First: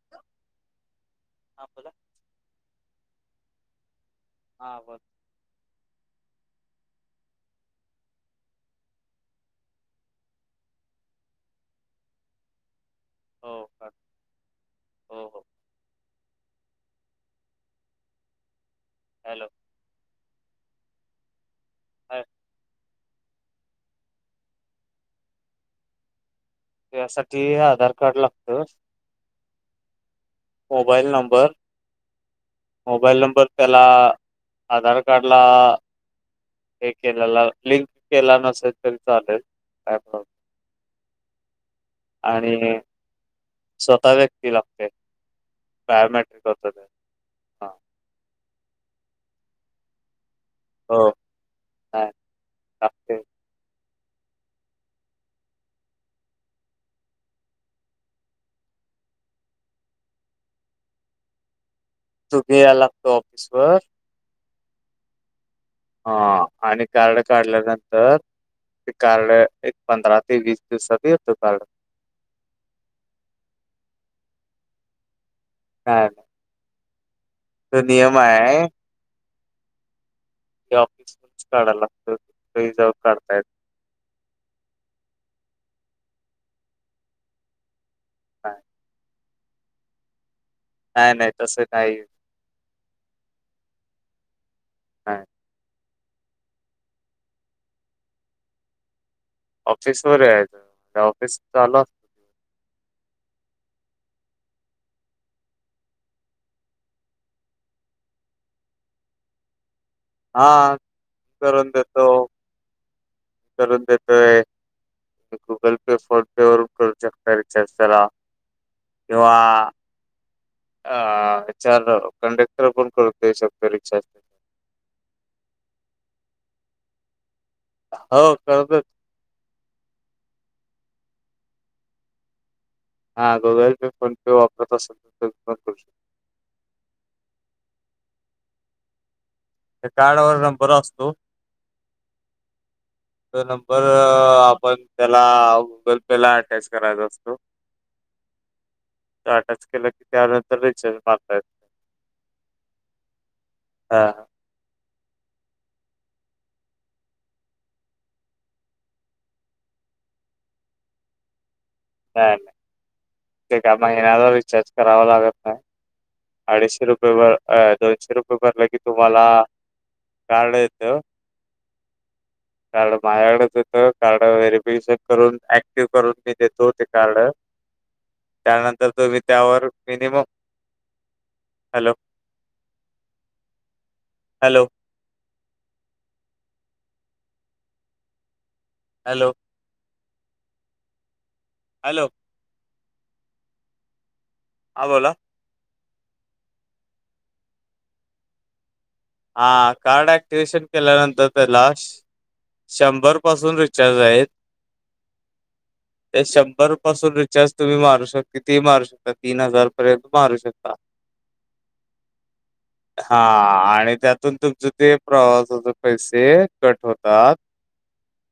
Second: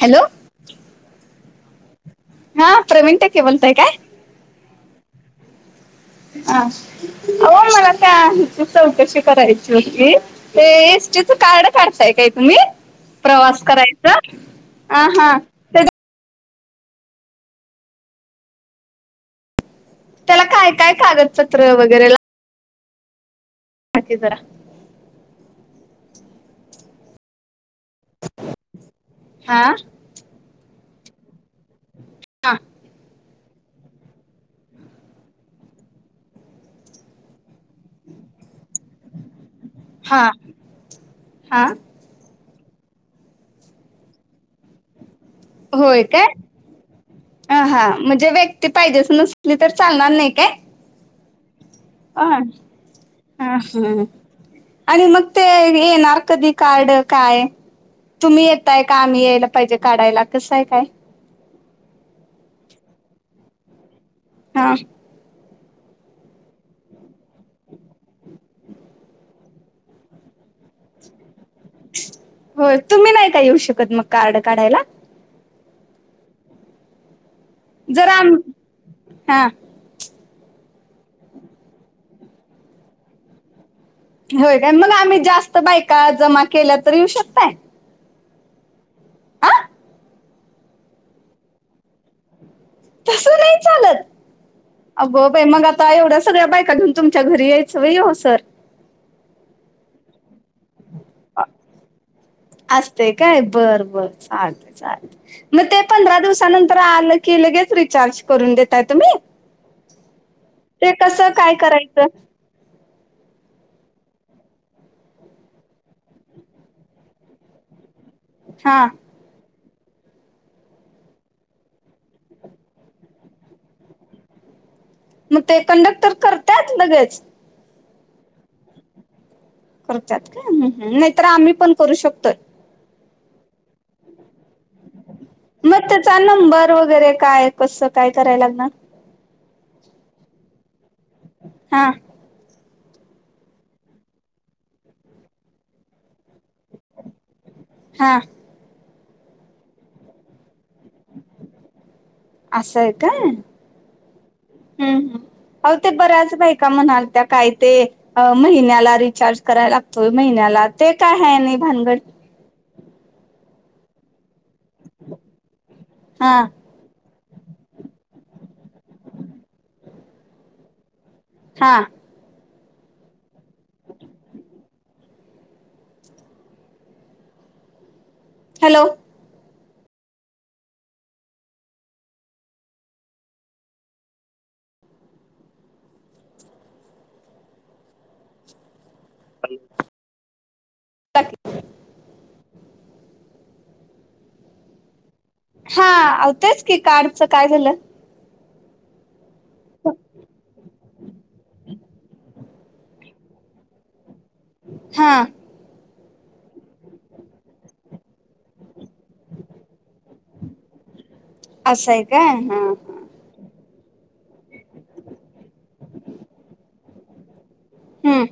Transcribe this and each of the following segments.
Hello हा बोला हा प्रवीण टक्के बोलतय काय हा आ हा अ मला त्या चौकशी करायची होती ते एसटीच कार्ड काढताय काय तुम्ही प्रवास हो का? करायचा ह हो ह हो हॅलो त्याला काय काय कागदपत्र वगैरे. ह [inaudible] हा की जरा त्यासाठी आधार कार्ड लागत हा मोबाईल नंबर हा मोबाईल नंबर त्याला आधार कार्डला हे केले लिंक केला नसेल तरी चालेल. काय प्रॉब्लेम हां हा. आणि स्वतः व्यक्ती लागते. होय काय. बायोमेट्रिक होत ते ह हा म्हणजे व्यक्ती पाहिजे अस नसली तर चालणार नाही काय हो नाही ह लागते हा हम. आणि मग ते येणार कधी कार्ड काय तुम्ही यताय का आम्ही यायला पाहिजे काढायला कसं आहे काय. तू घिय लागतो ऑफिस वर. हा हा आणि कार्ड काढल्यानंतर. ते कार्ड एक पंधरा ते वीस दिवसाात येतो कार्ड हो तुम्ही नाही का येऊ शकत मग कार्ड काढायला हा. जरा आम आहे हा. हे ऑफिसच काढायला लागत ते याचा वर काढतायत. होय काय मग आम्ही जास्त बायका जमा केल्या तर येऊ शकताय. काय हा नाही नाही तसं काही. तस नाही चालत अग नाही बाई मग आता. ता एवढ्या सगळ्या बायका घेऊ तुमच्या घरी यायचं व हो सर ऑफिसवरयच ऑफिस चालू. असते काय बर बर चालते चालते. मग ते पंधरा दिवसानंतर आलं की लगेच रिचार्ज करून देताय तुम्ही. हा ते कस काय करून करायचं देतो करून देतोय गुगल पे फोन पे वरून करू शकता रिचार्ज त्याला हा किंवा आ. ह चार कंडक्टर पण करतेो शकतो रिक्षा. मग ते कंडक्टर करतात लगेच. हो करतात. करतात काय,, नाहीतर आम्ही पण करू शकतोय. हा गुगल पे, फोन पे वापरत असेल, तर करू शकतो. चा नंबर वगैरे काय, कस काय कराय लागणार. त्या कार्डवर नंबर असतो. हां, तो नंबर, आपण त्याला गुगल पे ला अटॅच करायचा असतो. हां, टाटाच केलाऽ त्यानंतर रिचार मारता ऐतय,, असं आहे काय हम्म अं,, हम्म हम् काय ते बऱ्याच बाई का म्हणाल त्या काय ते अ महिन्याला रिचार्ज करायला लागतोय महिन्याला ते काय आहे नाही भानगड. हां ते काय महिन्याला रिचार्ज करावा लागत नाही हा अडीचशे रुपये भर, अ दोनशे रुपये भरलं की तुम्हाला,, कार्ड येतंय ओऽ हां, कार्ड माझ्याकडेच होतं, कार्ड व्हेरिफिकेशन करून, ऍक्टिव करून मी देतो ते कार्डऽ ह, त्यानंतर तुम्ही त्यावर मिनिममऽ हॅलो, हॅलो हॅलो, ह हॅलो, हां बोला,, हा,, आव तेच की,, कार्डच काय झालं? हा, कार्ड ऍक्टिव्हशन केल्यानंतर त्याला, शंभर पासून रिचार्ज आहेत. हां ते शंभर पासून रिचार्ज तुम्ही मारू शकता. कितीही मारू शकता,, तीन हजार पर्यंत मारू शकता. असं आहे काय हा हा. हाऽ आणिऽ त्यातून तुमच ते प्रवासाचे पैसे कट होतात. हम्म,,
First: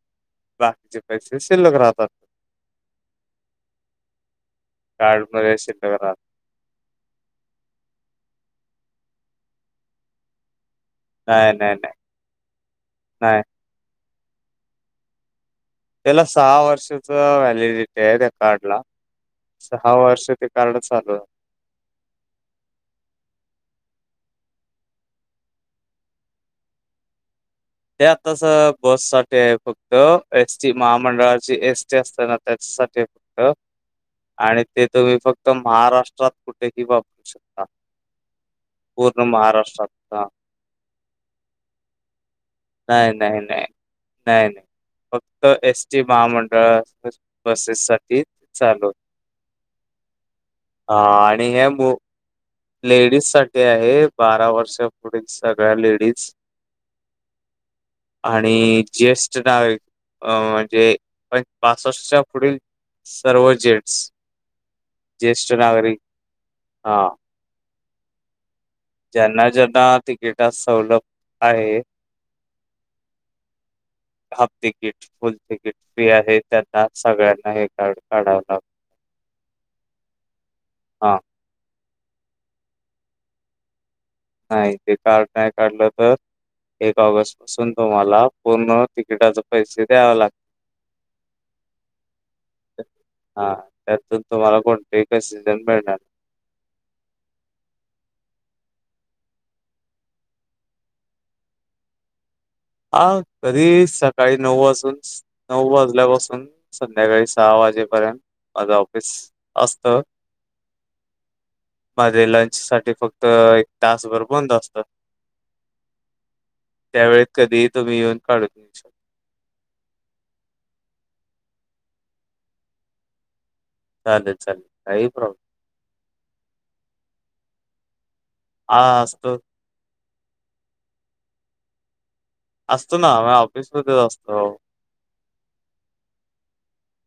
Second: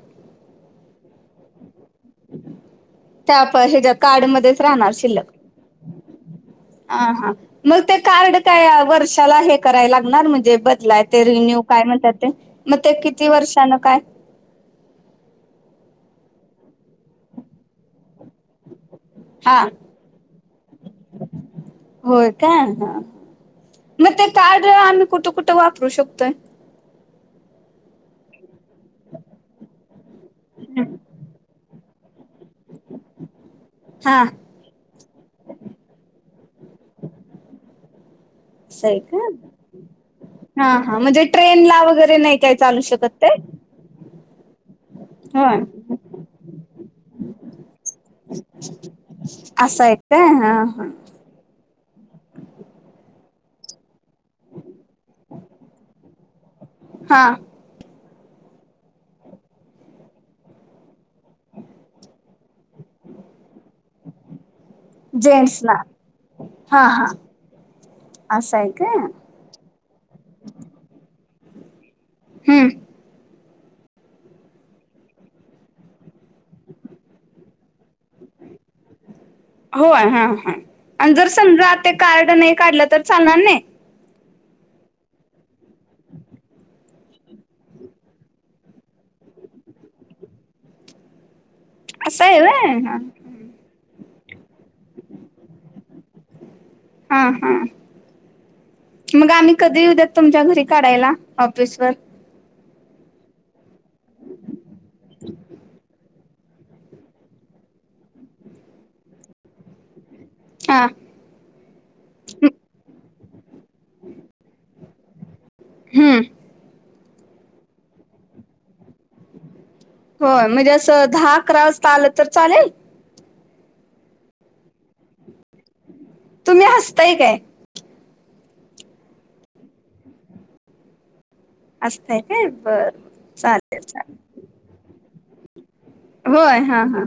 बाकीचे पैसे शिल्लक राहतात. त्या आप हच्या कार्ड मध्येच राहणार शिल्लक. कार्डमध्ये शिल्लक राहत ह, हां, मग ते कार्ड काय? वर्षाला हे कराय लागणार म्हणजे बदलातऽ ते नाही, रिन्यू नाही, काय नाही, म्हणतात ते,, मग ते किती नाही. वर्षान काय? त्याला सहा वर्षाचा व्हॅलिडिटी आहे,, त्या कार्ड ला. हा सहा वर्ष ते कारड चालूऽ होय काय,, मग ते कार्ड आम्ही कुठे, कुठे वापरू शकतोय. ते आताच,, बस साठी आहे फक्त, एस टी महामंडळाची एस टी असतानाऽ त्याचसाठी आहे फक्त. हा आणि ते तुम्ही फक्त महाराष्ट्रात कुठेही वापरू शकता. असं आहे पूर्ण का महाराष्ट्रात. हां. हा, हा म्हणजे ट्रेन ला वगैरे नाहीऽ नाही, नाही, नाही, नाही, नाही. फक्त होय एस टी महामंडळ बसेस साठी चालू. असय काय, हा, हा. अ, आणि हे लेडीज साठी आहे बारा वर्ष पुढील सगळ्या लेडीज. हा आणि ज्येष्ठ नागिक म्हणजे पण पासष्टच्या पुढील सर्व जेन्टस ज्येष्ठ जेंट्सला नागरिक हा. असं आहे का. त्यांना ज्यांना तिकीटात सवलत आहे. हम्म half ticket full ticket fee आहे त्यांना सगळ्यांना हे काढावं लागत. होय हा ह आणि हा जर समजा ते कार्ड नाही काढलं तर चालणार नाही? नाही ते कार्ड नाही काढलं तर. एक ऑगस्ट पासून तुम्हाला पूर्ण तिकिटाचे पैसे द्यावे लागतऽ असं आह वयऽ हां,, त्यातून तुम्हाला कोणते एक सीजन मिळणार. हा हा, मग आम्ही कधी येऊद्यात तुमच्या घरी काढायला,, ऑफिसवररऽ हा,, कधीही सकाळी नऊ वाजून, नऊ वाजल्यापासूनऽ संध्याकाळी सहा वाजेपर्यंत माझं ऑफिस असत. हां मध्ये लंच साठी फक्त एक तासभर बंद असत. हम्म त्यावेळेस कधी तुम्ही येऊन काढू शकता होय म्हणजे असं दहा अकरा वाजता आलं तर चालेल. चालेल चालेल काही प्रॉब्लेम तुम्ही असताय काय? हा हसतो. असतय काय बर असतो ना आम्ही चालेल ऑफिसमध्येच चालेल. असतो. होय हा हा.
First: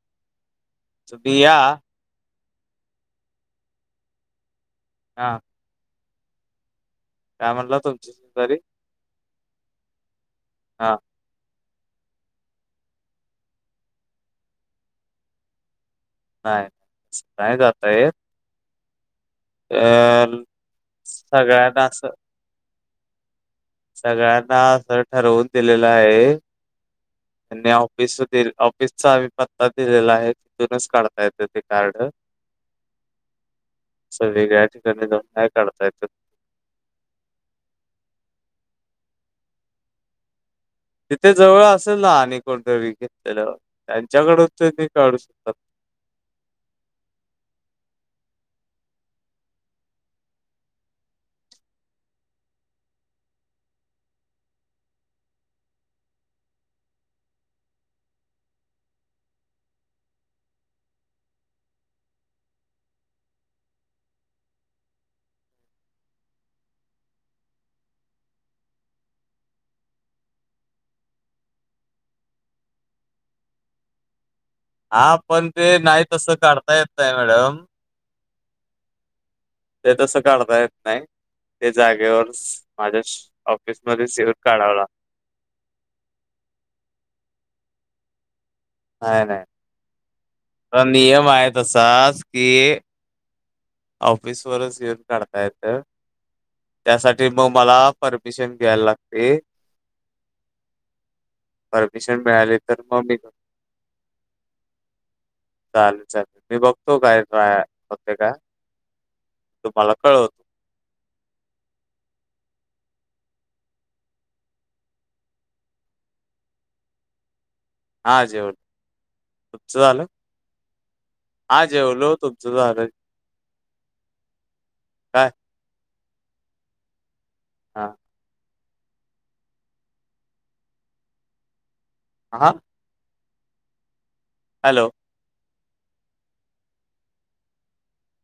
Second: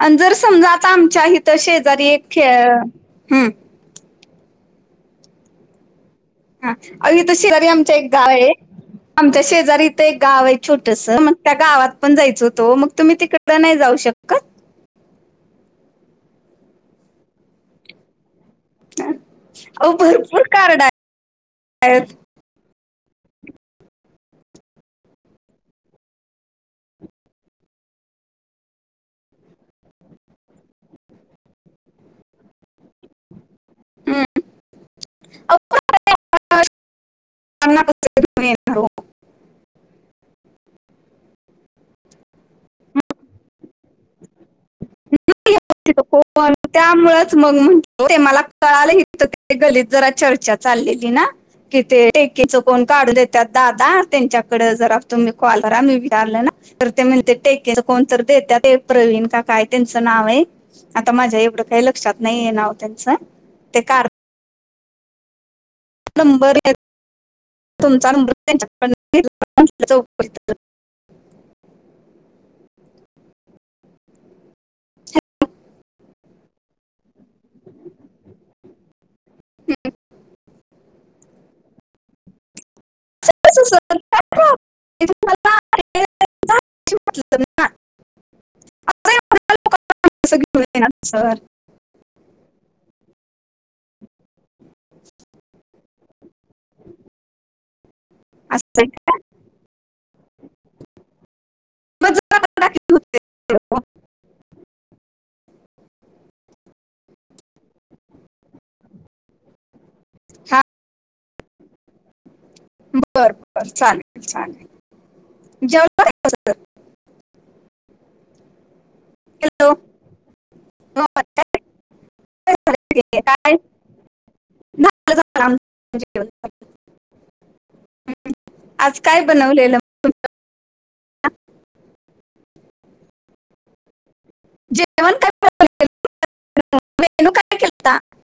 आणि जर समजा आता आमच्या तुम्ही या हथं शेजारी एक खेळ हम्. हा हा अ इथं काय शेजारी म्हणला आमच एक तुमची गाव आहे शेजारी आमच्या शेजारी इथं एक गाव आहे हा छोटस त्या गावात पण जायच होतो मग तुम्ही तिकड नाही जाऊ शकत. नाही नाही जाता येत. अहो भरपूर अ कार्ड सगळ्यांना असं आहेत सगळ्यांना असं ठरवून दिलेलं आहे. त्यांनी ऑफिस ऑफिसचा आम्ही पत्ता दिलेला आहे. तिथून काढता येत ते कार्ड. स या ठिकाणी काय काढता येत. ना [inaudible] बो [inaudible] तिथे जवळ असेल ना आणि कोणतरी घेतलेलं त्यांच्याकडूनच त काढू शकतात. ण त्यामुळेच मग म्हतो ते मला कळालाही ते गल्लीत जरा चर्चेत चाललेली ना. कि ते टेकीच कोण काढू देतात दादा त्यांच्याकडे जरा तुम्ही कॉल करा मी विचारलं ना. तर ते म्हणते टेक्या कोणत देतात ते प्रवीण का काय. त्यांच नाव आहे आता माझ्या एवढ काही लक्षात नाहीय नाव त्यांच ते. बर [inaudible] हा पण ते नाही तसं काढता येत नाही मॅडम. ते तसं काढता येत नाही ते जागेवर माझ्या सर सर ऑफिसमध्ये काय येऊन काढावल लागतं. [inaudible] नाही नाही. [inaudible] दसास की ऑफिस वरच येऊन काढता येत त्यासाठी मग मला परमिशन असं घ्यायला आहे का? लागते मग परमिशन जरा मिळाले तर टाकली मगमी होते चालेल चालेल मी बघतो काय ट्राय होते का तुम्हाला कळवत हा बर बर. छान छान [unintelligible] हा जेवलो. हॅलो तुमच झालं? काय हा झालं जेवलो हो - [unintelligible] [unintelligible] काय हा आज काय बनवलेलं? तुमचं? हां हां हॅलो [unintelligible]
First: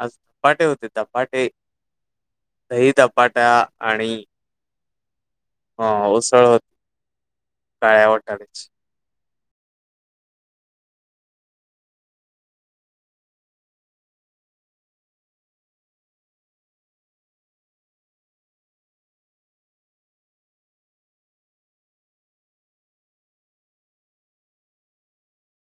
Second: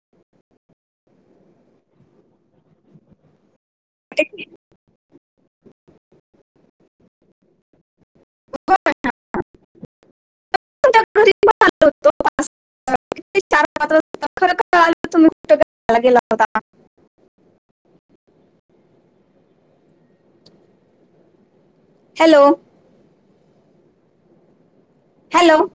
आज चपाटे होते तपाटे दही तपाटा आणि हा उसळ होती काळ्या वाटाळ्याची अच्छा खरंर आलं तु्ला गेला होता हॅलो हॅलो